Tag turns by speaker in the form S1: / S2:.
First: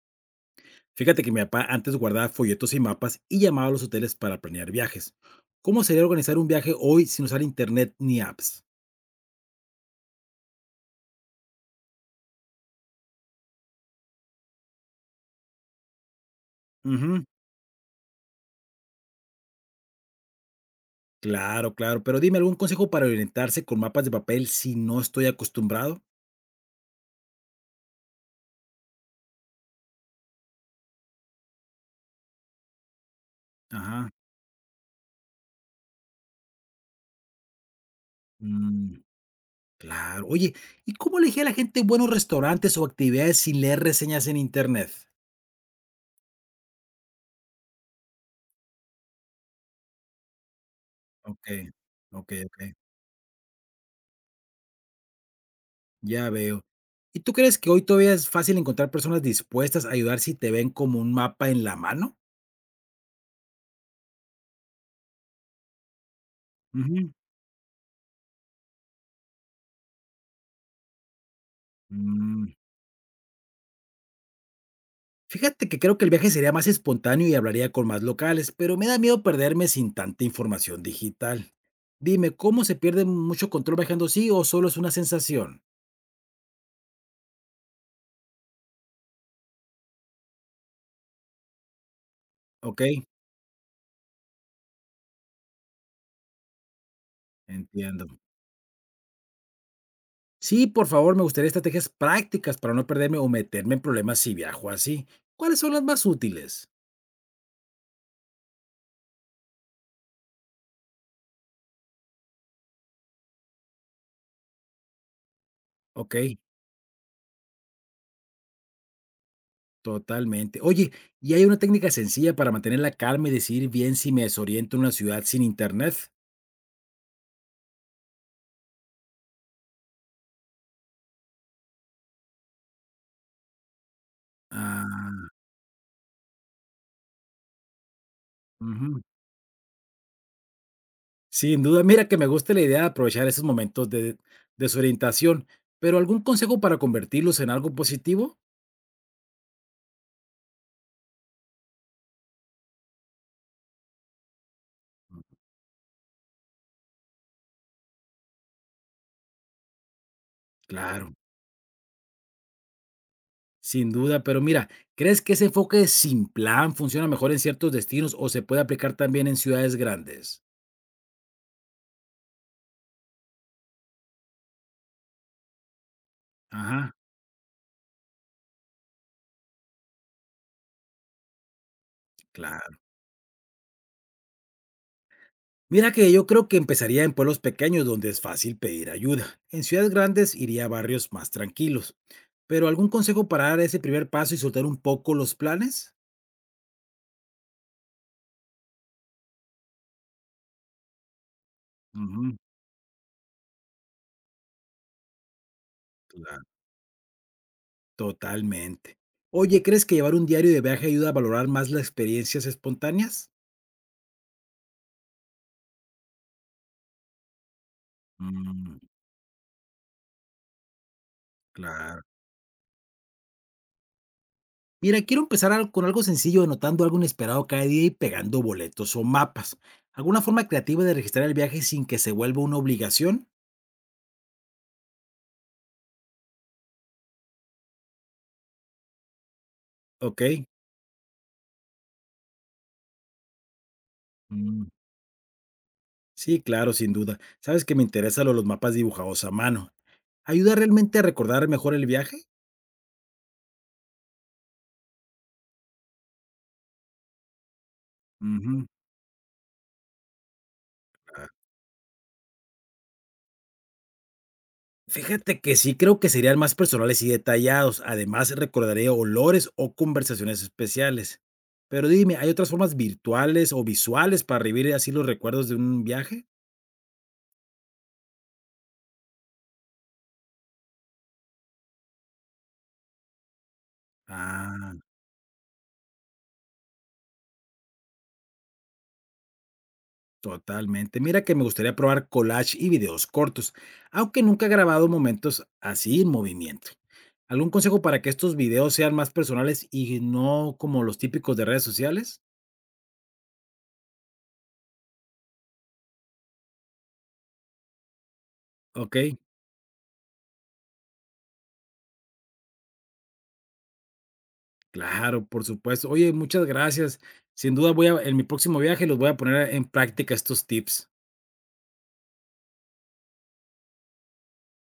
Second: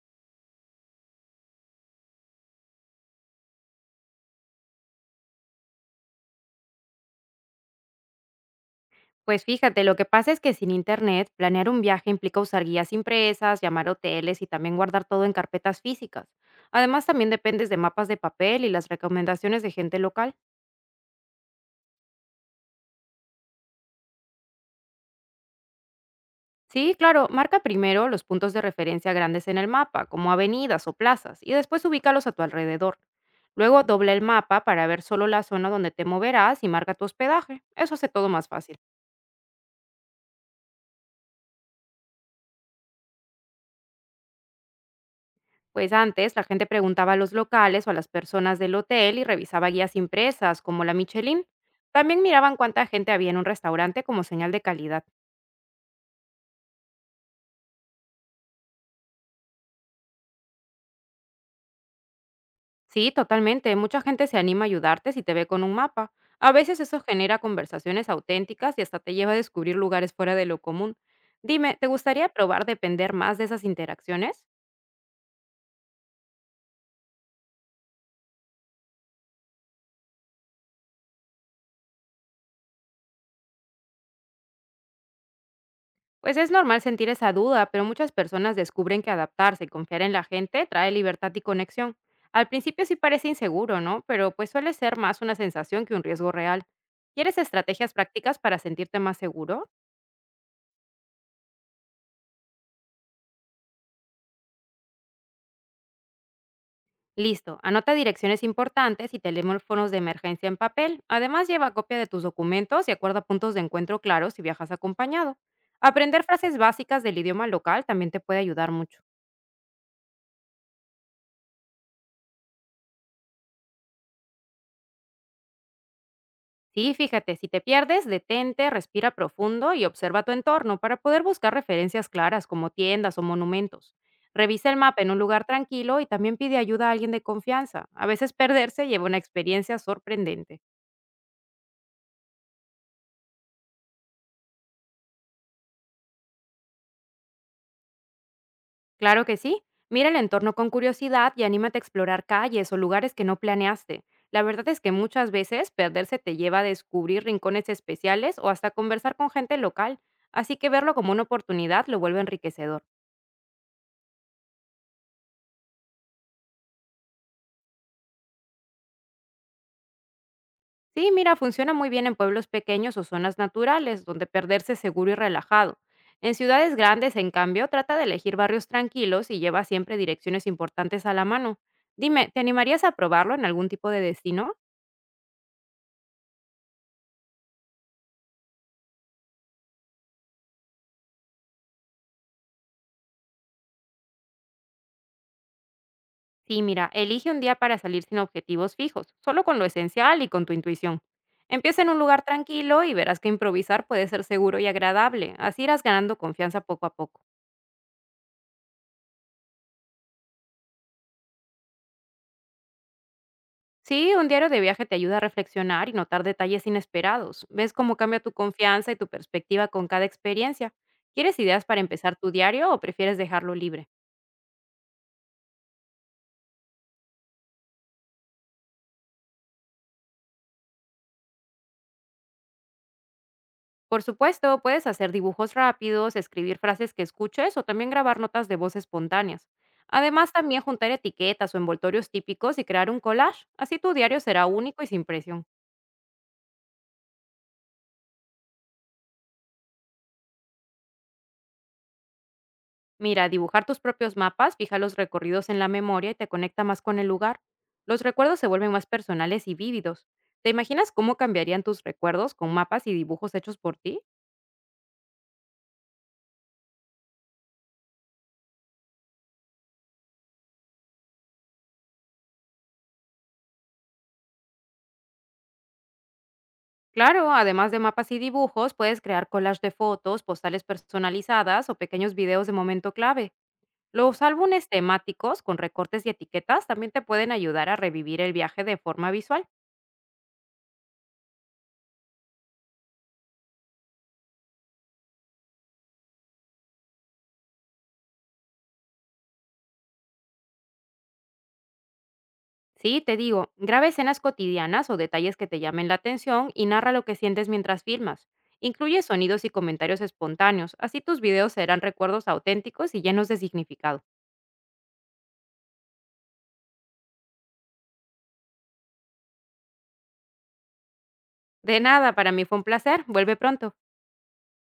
S1: Fíjate que mi papá antes guardaba folletos y mapas y llamaba a los hoteles para planear viajes. ¿Cómo sería organizar un viaje hoy sin usar internet ni apps?
S2: Pues fíjate, lo que pasa es que sin internet, planear un viaje implica usar guías impresas, llamar a hoteles y también guardar todo en carpetas físicas. Además,
S1: Ujú.
S2: también dependes de mapas de papel y las recomendaciones de gente local.
S1: Claro, claro, pero dime algún consejo para orientarse con mapas de papel si no estoy acostumbrado.
S2: Sí, claro, marca primero los puntos de referencia grandes en el mapa, como avenidas o plazas, y después ubícalos a tu alrededor. Luego
S1: Ajá.
S2: dobla el mapa para ver solo la zona donde te moverás y marca tu hospedaje. Eso hace todo más fácil.
S1: mm, claro. Oye, ¿y cómo elegir a la gente buenos restaurantes o actividades sin leer reseñas en internet?
S2: Pues antes la gente preguntaba a los locales o a las personas del hotel y revisaba guías impresas como la Michelin.
S1: Ok,
S2: También
S1: ok,
S2: miraban
S1: ok.
S2: cuánta gente había en un restaurante como señal de calidad.
S1: Ya veo. ¿Y tú crees que hoy todavía es fácil encontrar personas dispuestas a ayudar si te ven como un mapa en la mano?
S2: Sí, totalmente. Mucha gente se anima a ayudarte si te ve con un mapa. A veces eso
S1: Ujú.
S2: genera conversaciones auténticas y hasta te lleva a descubrir lugares fuera de lo común. Dime, ¿te gustaría
S1: Mm,
S2: probar depender más de esas interacciones?
S1: Fíjate que creo que el viaje sería más espontáneo y hablaría con más locales, pero me da miedo perderme sin tanta información digital. Dime, ¿cómo se pierde mucho control viajando así o solo es una sensación?
S2: Pues es normal sentir esa duda, pero muchas personas descubren que adaptarse y confiar en la gente trae libertad y conexión. Al
S1: Ok,
S2: principio sí parece inseguro, ¿no? Pero pues suele ser más una sensación que un riesgo real. ¿Quieres estrategias
S1: entiendo.
S2: prácticas para sentirte más seguro?
S1: Sí, por favor, me gustaría estrategias prácticas para no perderme o meterme en problemas si viajo así. ¿Cuáles son las más útiles?
S2: Listo, anota direcciones importantes y teléfonos de emergencia en papel. Además lleva copia de tus documentos y acuerda puntos de encuentro claros si viajas acompañado.
S1: Ok,
S2: Aprender frases básicas del idioma local también te puede ayudar mucho.
S1: totalmente. Oye, ¿y hay una técnica sencilla para mantener la calma y decidir bien si me desoriento en una ciudad sin internet?
S2: Sí, fíjate, si te pierdes, detente, respira profundo y observa tu entorno para poder buscar referencias claras como tiendas o monumentos. Revisa el mapa en un
S1: Ah,
S2: lugar tranquilo y también pide ayuda a alguien de confianza. A veces perderse
S1: ujú.
S2: lleva una experiencia sorprendente.
S1: Sin duda, mira que me gusta la idea de aprovechar esos momentos de desorientación, pero ¿algún consejo para convertirlos en algo positivo?
S2: Claro que sí. Mira el entorno con curiosidad y anímate a explorar calles o lugares que no planeaste. La verdad es que muchas veces perderse te lleva a descubrir rincones especiales o hasta conversar con gente local, así que verlo como
S1: Claro,
S2: una oportunidad lo vuelve enriquecedor.
S1: sin duda, pero mira, ¿crees que ese enfoque sin plan funciona mejor en ciertos destinos o se puede aplicar también en ciudades grandes?
S2: Sí, mira, funciona muy bien en pueblos pequeños o zonas naturales, donde perderse es seguro y relajado. En ciudades
S1: Ajá,
S2: grandes, en cambio, trata de elegir barrios tranquilos y lleva siempre direcciones importantes a la mano. Dime, ¿te
S1: claro.
S2: animarías a probarlo en algún tipo de destino?
S1: Mira que yo creo que empezaría en pueblos pequeños donde es fácil pedir ayuda. En ciudades grandes iría a barrios más tranquilos. Pero ¿algún consejo para dar ese primer paso y soltar un poco los planes?
S2: Sí, mira, elige un día para salir sin objetivos fijos, solo con lo esencial y con tu intuición. Empieza en un lugar
S1: Ujú,
S2: tranquilo y verás que improvisar puede ser seguro y agradable, así irás ganando
S1: claro.
S2: confianza poco a poco.
S1: Totalmente. Oye, ¿crees que llevar un diario de viaje ayuda a valorar más las experiencias espontáneas?
S2: Sí, un diario de viaje te ayuda a reflexionar y notar detalles inesperados. Ves cómo cambia tu
S1: Mm,
S2: confianza y tu perspectiva con cada experiencia. ¿Quieres ideas para
S1: claro.
S2: empezar tu diario o prefieres dejarlo libre?
S1: Mira, quiero empezar con algo sencillo, anotando algo inesperado cada día y pegando boletos o mapas. ¿Alguna forma creativa de registrar el viaje sin que se vuelva una obligación?
S2: Por supuesto, puedes hacer dibujos rápidos, escribir frases que escuches o también grabar notas de voz espontáneas.
S1: Ok.
S2: Además, también juntar etiquetas o envoltorios típicos y crear un collage. Así tu diario será
S1: Mm,
S2: único y sin presión.
S1: Sí, claro, sin duda. Sabes que me interesan los mapas dibujados a mano. ¿Ayuda realmente a recordar mejor el viaje?
S2: Mira, dibujar tus propios mapas fija los recorridos en la memoria y te conecta más con el lugar. Los recuerdos se
S1: Ujú.
S2: vuelven más personales y vívidos. ¿Te imaginas cómo cambiarían tus recuerdos con mapas y dibujos hechos por ti?
S1: Fíjate que sí creo que serían más personales y detallados. Además, recordaré olores o conversaciones especiales. Pero dime, ¿hay otras formas virtuales o visuales para revivir así los recuerdos de un viaje?
S2: Claro, además de mapas y dibujos, puedes crear collages de fotos, postales personalizadas o pequeños videos de momento clave. Los álbumes
S1: Ah,
S2: temáticos con recortes y etiquetas también te pueden ayudar a revivir el viaje de forma visual.
S1: totalmente. Mira que me gustaría probar collage y videos cortos, aunque nunca he grabado momentos así en movimiento. ¿Algún consejo para que estos videos sean más personales y no como los típicos de redes sociales?
S2: Sí, te digo, graba escenas cotidianas o detalles que te llamen la atención y narra lo que sientes mientras filmas.
S1: Ok.
S2: Incluye sonidos y comentarios espontáneos, así tus videos serán recuerdos auténticos y llenos de significado.
S1: Claro, por supuesto. Oye, muchas gracias. Sin duda voy a en mi próximo viaje los voy a poner en práctica estos tips.
S2: De nada, para mí fue un placer, vuelve pronto.